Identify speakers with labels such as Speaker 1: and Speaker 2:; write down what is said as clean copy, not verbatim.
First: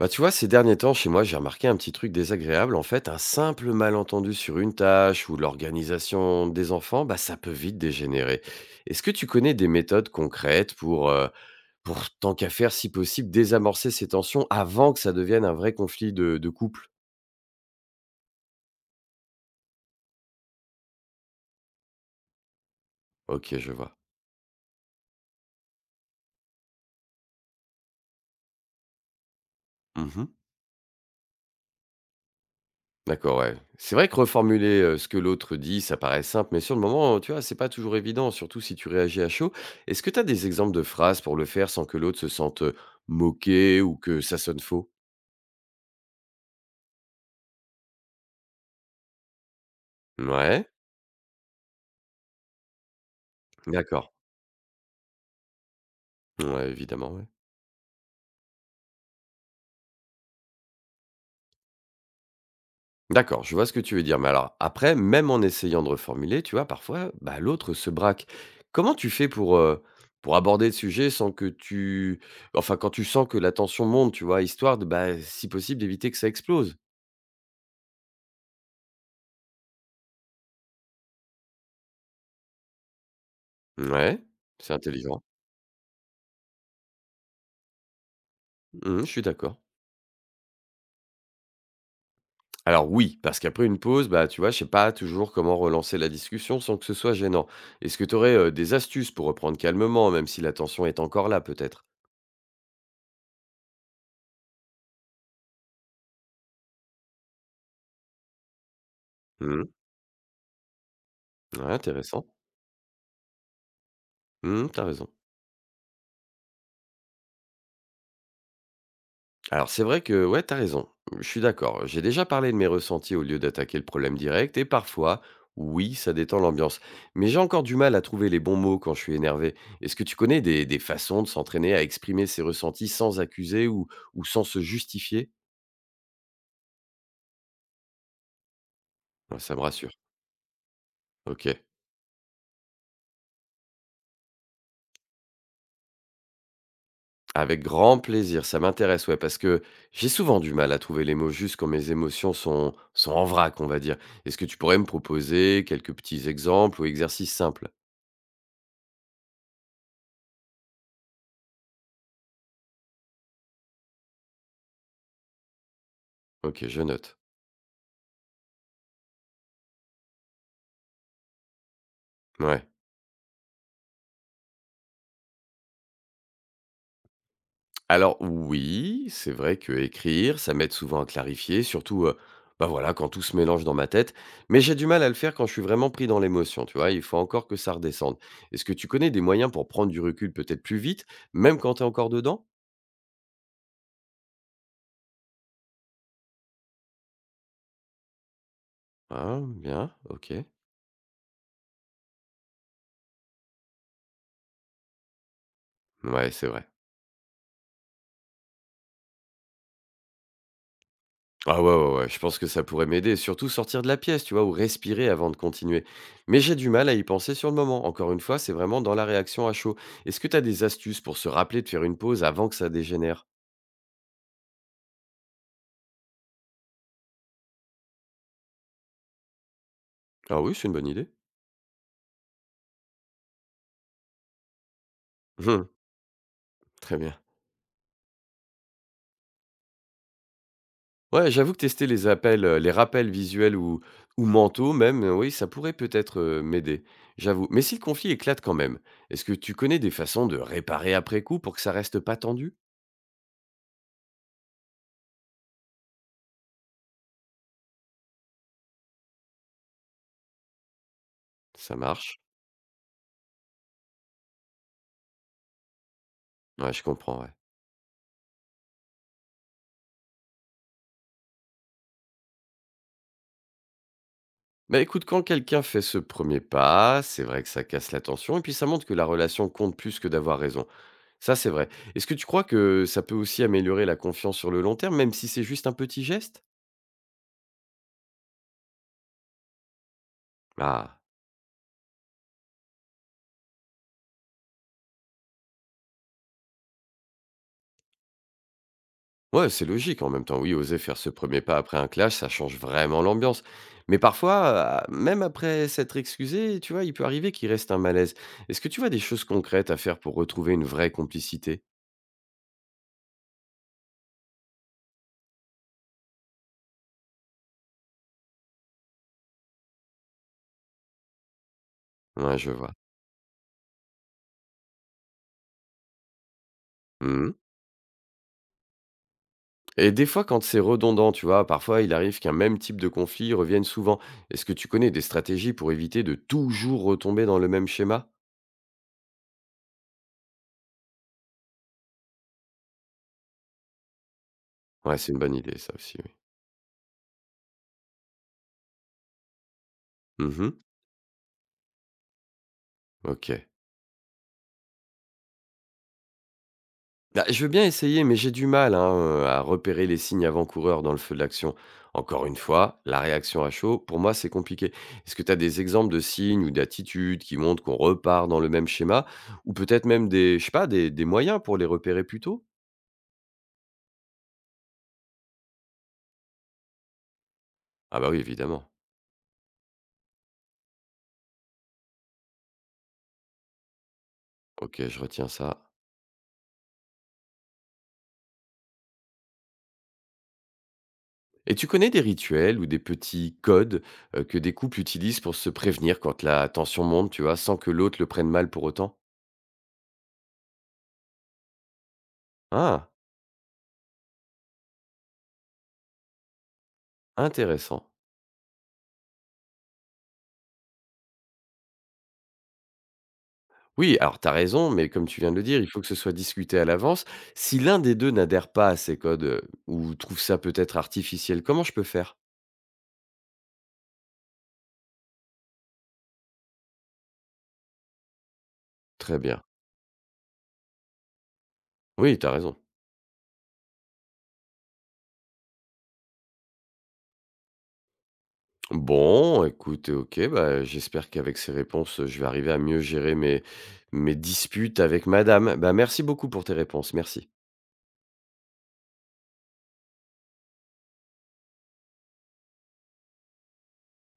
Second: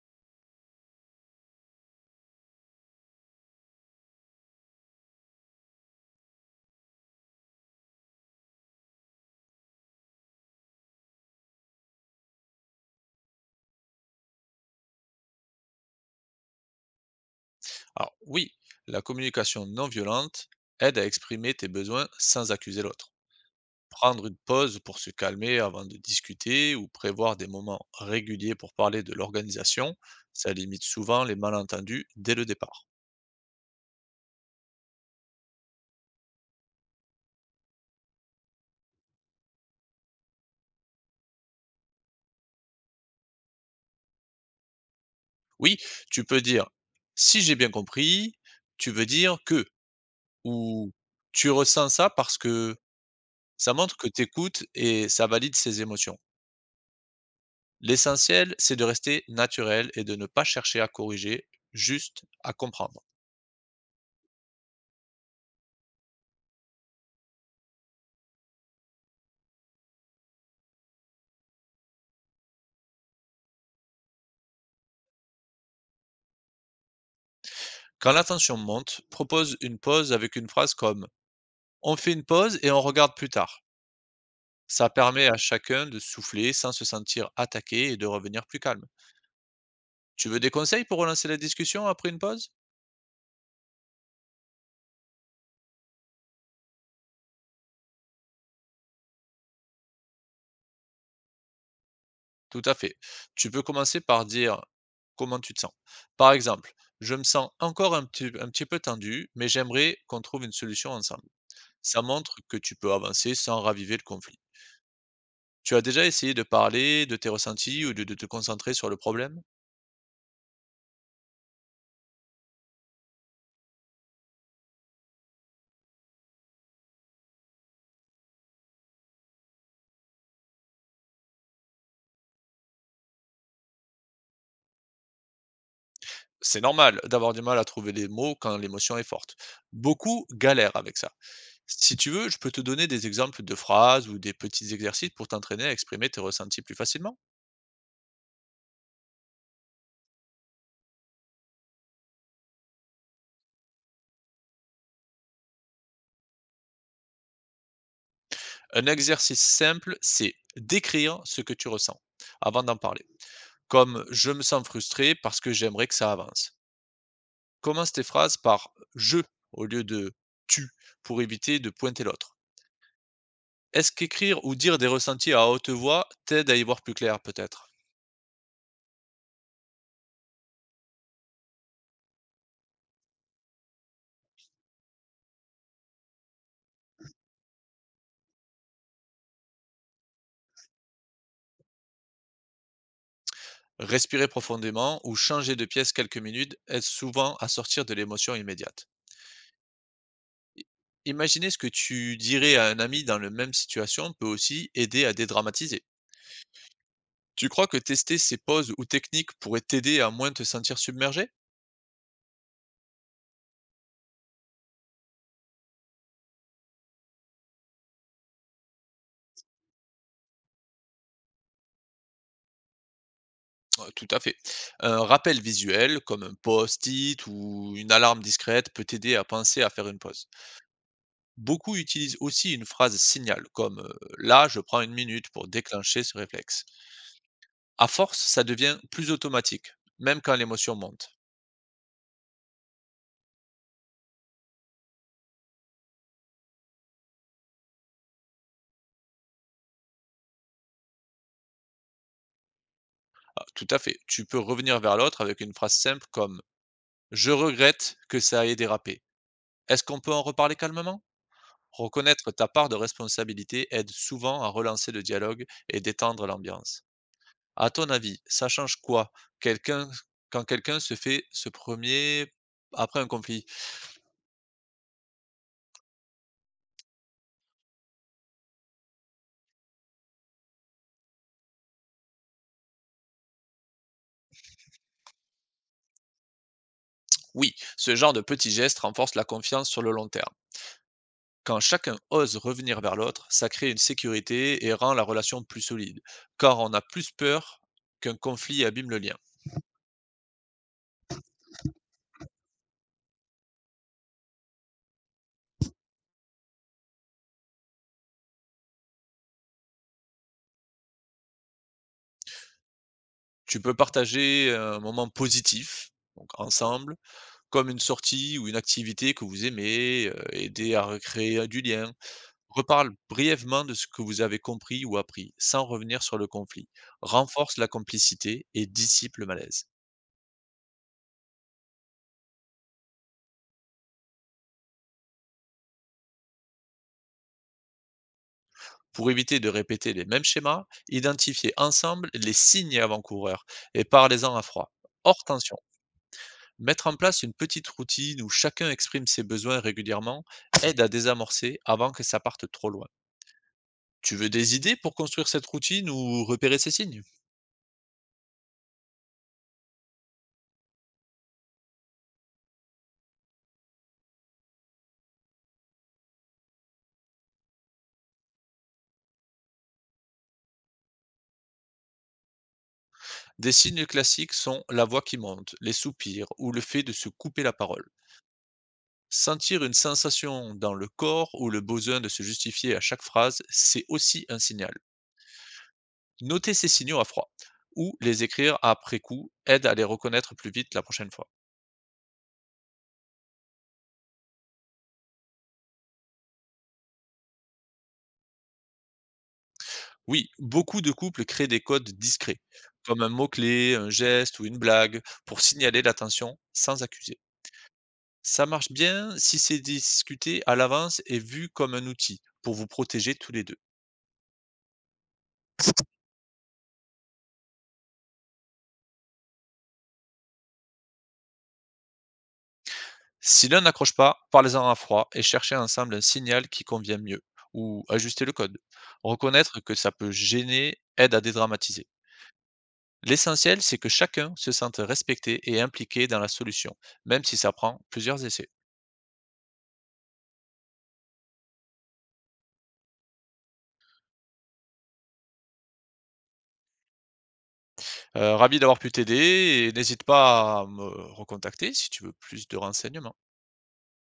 Speaker 1: Bah, tu vois, ces derniers temps, chez moi, j'ai remarqué un petit truc désagréable. En fait, un simple malentendu sur une tâche ou l'organisation des enfants, bah, ça peut vite dégénérer. Est-ce que tu connais des méthodes concrètes pour tant qu'à faire, si possible, désamorcer ces tensions avant que ça devienne un vrai conflit de couple?
Speaker 2: Alors oui, la communication non violente aide à exprimer tes besoins sans accuser l'autre.
Speaker 1: Ok, je vois.
Speaker 2: Prendre une pause pour se calmer avant de discuter ou prévoir des moments réguliers pour parler de l'organisation,
Speaker 1: Mhm.
Speaker 2: ça limite souvent les malentendus dès le départ.
Speaker 1: D'accord, ouais. C'est vrai que reformuler, ce que l'autre dit, ça paraît simple, mais sur le moment, tu vois, c'est pas toujours évident, surtout si tu réagis à chaud. Est-ce que tu as des exemples de phrases pour le faire sans que l'autre se sente, moqué ou que ça sonne faux?
Speaker 2: Oui, tu peux dire: «Si j'ai bien compris, tu veux dire que»
Speaker 1: Ouais,
Speaker 2: ou «tu ressens ça parce que». Ça montre que
Speaker 1: d'accord.
Speaker 2: tu écoutes et ça valide ses émotions.
Speaker 1: Ouais, évidemment, ouais.
Speaker 2: L'essentiel, c'est de rester naturel et de ne pas chercher à corriger, juste à comprendre.
Speaker 1: D'accord, je vois ce que tu veux dire, mais alors après, même en essayant de reformuler, tu vois, parfois, bah, l'autre se braque. Comment tu fais pour aborder le sujet sans que tu, enfin, quand tu sens que la tension monte, tu vois? Histoire de, bah, si possible, d'éviter que ça explose.
Speaker 2: Quand la tension monte, propose une pause avec une phrase comme: «On fait une pause et on regarde plus tard.»
Speaker 1: Ouais, c'est
Speaker 2: Ça
Speaker 1: intelligent.
Speaker 2: permet à chacun de souffler sans se sentir attaqué et de revenir plus calme.
Speaker 1: Mmh, je suis d'accord.
Speaker 2: Tu veux des conseils pour relancer la discussion après une pause?
Speaker 1: Alors oui, parce qu'après une pause, bah, tu vois, je sais pas toujours comment relancer la discussion sans que ce soit gênant. Est-ce que tu aurais des astuces pour reprendre calmement, même si la tension est encore là peut-être?
Speaker 2: Tout à fait. Tu peux commencer par dire comment tu te sens. Par exemple: «Je me sens encore un petit peu tendu, mais
Speaker 1: Mmh.
Speaker 2: j'aimerais qu'on trouve une solution ensemble.»
Speaker 1: Ouais,
Speaker 2: Ça
Speaker 1: intéressant.
Speaker 2: montre que tu peux avancer sans raviver le conflit.
Speaker 1: Mmh mh, raison.
Speaker 2: Tu as déjà essayé de parler de tes ressentis ou de te concentrer sur le problème?
Speaker 1: Alors c'est vrai que ouais, t'as raison. Je suis d'accord. J'ai déjà parlé de mes ressentis au lieu d'attaquer le problème direct et parfois, oui, ça détend l'ambiance. Mais j'ai encore du mal à trouver les bons mots quand je suis énervé. Est-ce que tu connais des façons de s'entraîner à exprimer ses ressentis sans accuser ou sans se justifier?
Speaker 2: C'est normal d'avoir du mal à trouver les mots quand l'émotion est forte.
Speaker 1: Ouais, ça me rassure.
Speaker 2: Beaucoup galèrent avec ça.
Speaker 1: Ok.
Speaker 2: Si tu veux, je peux te donner des exemples de phrases ou des petits exercices pour t'entraîner à exprimer tes ressentis plus facilement.
Speaker 1: Avec grand plaisir, ça m'intéresse, ouais, parce que j'ai souvent du mal à trouver les mots juste quand mes émotions sont en vrac, on va dire. Est-ce que tu pourrais me proposer quelques petits exemples ou exercices simples?
Speaker 2: Un exercice simple, c'est d'écrire ce que tu ressens avant d'en parler. Comme: «Je me sens frustré parce que j'aimerais que ça avance.»
Speaker 1: Ok, je note.
Speaker 2: Commence tes phrases par «je» au lieu de «tu» pour éviter de pointer l'autre.
Speaker 1: Ouais.
Speaker 2: Est-ce qu'écrire ou dire des ressentis à haute voix t'aide à y voir plus clair peut-être?
Speaker 1: Alors oui, c'est vrai que écrire, ça m'aide souvent à clarifier, surtout, bah, voilà, quand tout se mélange dans ma tête. Mais j'ai du mal à le faire quand je suis vraiment pris dans l'émotion, tu vois? Il faut encore que ça redescende. Est-ce que tu connais des moyens pour prendre du recul peut-être plus vite, même quand tu es encore dedans?
Speaker 2: Respirer profondément ou changer de pièce quelques minutes aide souvent à sortir de l'émotion immédiate.
Speaker 1: Ah, bien, ok.
Speaker 2: I- Imaginer ce que tu dirais à un ami dans la même situation peut aussi aider à dédramatiser.
Speaker 1: Ouais, c'est vrai.
Speaker 2: Tu crois que tester ces pauses ou techniques pourrait t'aider à moins te sentir submergé?
Speaker 1: Ah ouais, ouais, ouais, je pense que ça pourrait m'aider, surtout sortir de la pièce, tu vois? Ou respirer avant de continuer. Mais j'ai du mal à y penser sur le moment. Encore une fois, c'est vraiment dans la réaction à chaud. Est-ce que tu as des astuces pour se rappeler de faire une pause avant que ça dégénère?
Speaker 2: Ouais, tout à fait. Un rappel visuel, comme un post-it ou une alarme discrète, peut t'aider à penser à faire une pause.
Speaker 1: Ah oui, c'est une bonne idée.
Speaker 2: Beaucoup utilisent aussi une phrase signal, comme «là, je prends une minute» pour
Speaker 1: Mmh,
Speaker 2: déclencher ce réflexe.
Speaker 1: très bien.
Speaker 2: À force, ça devient plus automatique, même quand l'émotion monte.
Speaker 1: Ouais, j'avoue que tester les appels, les rappels visuels ou mentaux même, oui, ça pourrait peut-être, m'aider, j'avoue. Mais si le conflit éclate quand même, est-ce que tu connais des façons de réparer après coup pour que ça reste pas tendu?
Speaker 2: Ah, tout à fait. Tu peux revenir vers l'autre avec une phrase simple comme: «Je regrette que ça ait dérapé. Est-ce qu'on peut en reparler calmement?»
Speaker 1: Ça marche?
Speaker 2: Reconnaître ta part de responsabilité aide souvent à relancer le dialogue et détendre
Speaker 1: Ouais, je
Speaker 2: l'ambiance.
Speaker 1: comprends, ouais.
Speaker 2: À ton avis, ça change quoi quelqu'un, quand quelqu'un se fait ce premier après un conflit?
Speaker 1: Bah, écoute, quand quelqu'un fait ce premier pas, c'est vrai que ça casse la tension et puis ça montre que la relation compte plus que d'avoir raison. Ça, c'est vrai. Est-ce que tu crois que ça peut aussi améliorer la confiance sur le long terme, même si c'est juste un petit geste?
Speaker 2: Oui, ce genre de petit geste renforce la confiance sur le long terme.
Speaker 1: Ah.
Speaker 2: Quand chacun ose revenir vers l'autre, ça crée une sécurité et rend la relation plus solide, car on a plus peur qu'un conflit abîme le lien.
Speaker 1: Ouais, c'est logique en même temps. Oui, oser faire ce premier pas après un clash, ça change vraiment l'ambiance. Mais parfois, même après s'être excusé, tu vois, il peut arriver qu'il reste un malaise. Est-ce que tu vois des choses concrètes à faire pour retrouver une vraie complicité?
Speaker 2: Tu peux partager un moment positif, donc ensemble, comme une sortie ou une activité que vous aimez, aider à recréer du lien.
Speaker 1: Ouais, je vois.
Speaker 2: Reparle brièvement de ce que vous avez compris ou appris, sans revenir sur le conflit.
Speaker 1: Mmh,
Speaker 2: Renforce la complicité et dissipe le malaise.
Speaker 1: et des fois, quand c'est redondant, tu vois, parfois, il arrive qu'un même type de conflit revienne souvent. Est-ce que tu connais des stratégies pour éviter de toujours retomber dans le même schéma?
Speaker 2: Pour éviter de répéter les mêmes schémas, identifiez ensemble les signes avant-coureurs et parlez-en à froid,
Speaker 1: Ouais, c'est une
Speaker 2: hors
Speaker 1: bonne
Speaker 2: tension.
Speaker 1: idée ça aussi, oui.
Speaker 2: Mettre en place une petite routine où chacun exprime ses besoins régulièrement
Speaker 1: Mmh.
Speaker 2: aide à désamorcer avant que ça parte trop loin.
Speaker 1: Ok.
Speaker 2: Tu veux des idées pour construire cette routine ou repérer ces signes?
Speaker 1: Bah, je veux bien essayer, mais j'ai du mal hein, à repérer les signes avant-coureurs dans le feu de l'action. Encore une fois, la réaction à chaud, pour moi, c'est compliqué. Est-ce que tu as des exemples de signes ou d'attitudes qui montrent qu'on repart dans le même schéma? Ou peut-être même des, je sais pas, des moyens pour les repérer plus tôt?
Speaker 2: Des signes classiques sont la voix qui monte, les soupirs ou le fait de se couper la parole.
Speaker 1: Ah bah oui, évidemment.
Speaker 2: Sentir une sensation dans le corps ou le besoin de se justifier à chaque phrase, c'est aussi un signal.
Speaker 1: Ok, je retiens ça.
Speaker 2: Noter ces signaux à froid ou les écrire après coup aide à les reconnaître plus vite la prochaine fois.
Speaker 1: Et tu connais des rituels ou des petits codes, que des couples utilisent pour se prévenir quand la tension monte, tu vois, sans que l'autre le prenne mal pour autant?
Speaker 2: Oui, beaucoup de couples créent des codes discrets,
Speaker 1: Ah!
Speaker 2: comme un mot-clé, un geste ou une blague, pour signaler l'attention sans accuser.
Speaker 1: Intéressant.
Speaker 2: Ça marche bien si c'est discuté à l'avance et vu comme un outil pour vous protéger tous les deux.
Speaker 1: Oui, alors tu as raison, mais comme tu viens de le dire, il faut que ce soit discuté à l'avance. Si l'un des 2 n'adhère pas à ces codes, ou trouve ça peut-être artificiel, comment je peux faire?
Speaker 2: Si l'un n'accroche pas, parlez-en à froid et cherchez ensemble un signal qui convient mieux, ou ajustez le code.
Speaker 1: Très bien.
Speaker 2: Reconnaître que ça peut gêner aide à dédramatiser.
Speaker 1: Oui, tu as raison.
Speaker 2: L'essentiel, c'est que chacun se sente respecté et impliqué dans la solution, même si ça prend plusieurs essais.
Speaker 1: Bon, écoute, ok, bah, j'espère qu'avec ces réponses, je vais arriver à mieux gérer mes mes disputes avec madame. Bah, merci beaucoup pour tes réponses, merci.
Speaker 2: Ravi d'avoir pu t'aider et n'hésite pas à me recontacter si tu veux plus de renseignements.